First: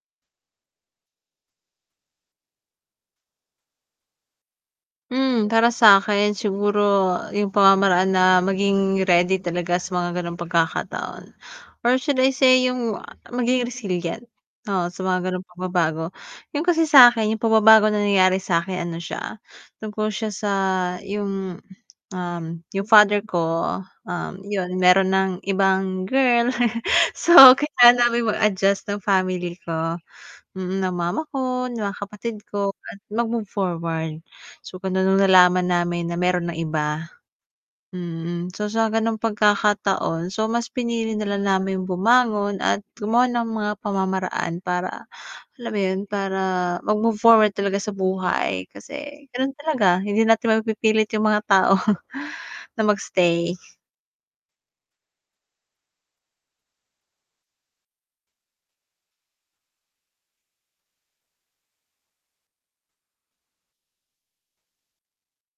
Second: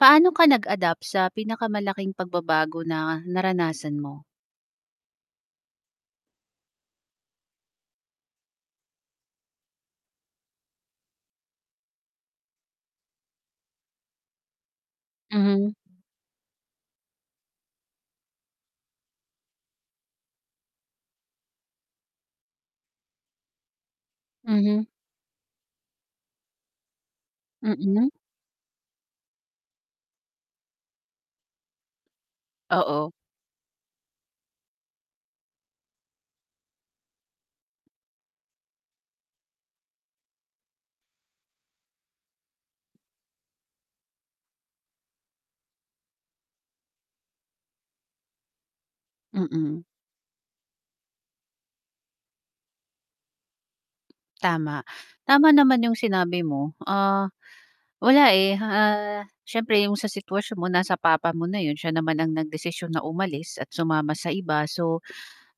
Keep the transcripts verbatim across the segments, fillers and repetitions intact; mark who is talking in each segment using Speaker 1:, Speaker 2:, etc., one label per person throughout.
Speaker 1: Paano ka nag-adapt sa pinakamalaking pagbabago na naranasan mo?
Speaker 2: Hmm, para sakin siguro yung pamamaraan na maging ready talaga sa mga ganong pagkakataon, or should I say yung maging resilient, oo sa mga ganong
Speaker 1: Hmm.
Speaker 2: pagbabago. Yun kasi sakin, yung pagbabago na nangyayari sa akin, ano siya, tungkol siya sa yung, um, yung father ko, um, yun
Speaker 1: Mhm.
Speaker 2: meron nang ibang girl so, kailangan
Speaker 1: Mm.
Speaker 2: naming mag-adjust ng family ko. Mm, ng mama ko, ng kapatid ko at
Speaker 1: Oo.
Speaker 2: mag-move forward. So, kaya nung nalaman namin na meron ng iba mm, so, sa gano'ng pagkakataon, so, mas pinili na lang namin yung bumangon at gumawa ng mga pamamaraan para alam mo yun, para mag-move forward talaga sa buhay, kasi ganun
Speaker 1: Mm.
Speaker 2: talaga, hindi natin mapipilit yung mga tao na mag-stay.
Speaker 1: Tama. Tama naman yung sinabi mo, ah, wala, eh, ah, syempre yung sa sitwasyon mo nasa papa mo na yun, siya naman ang nagdesisyonm na umalis at sumama sa iba, so,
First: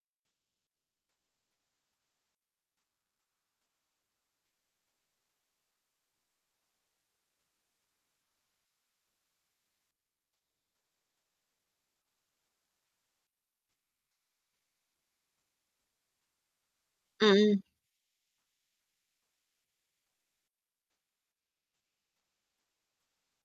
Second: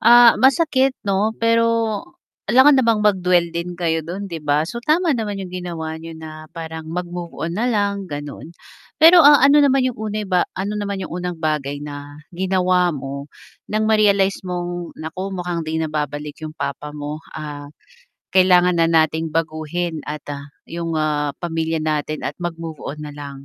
Speaker 1: ah, masakit 'no? Pero alangan namang mag-dwell din kayo dun 'di ba? So, tama naman yung ginawa niyo na parang mag-move on na lang ganon. Pero, ah, ano naman yung uneba ano naman yung unang bagay na ginawa mo nang ma-realize mong na mukhang 'di nababalik yung papa mo,
Speaker 2: Mm.
Speaker 1: ah, kailangan na nating baguhin at, ah, yung, ah, pamilya natin at mag-move on nalang?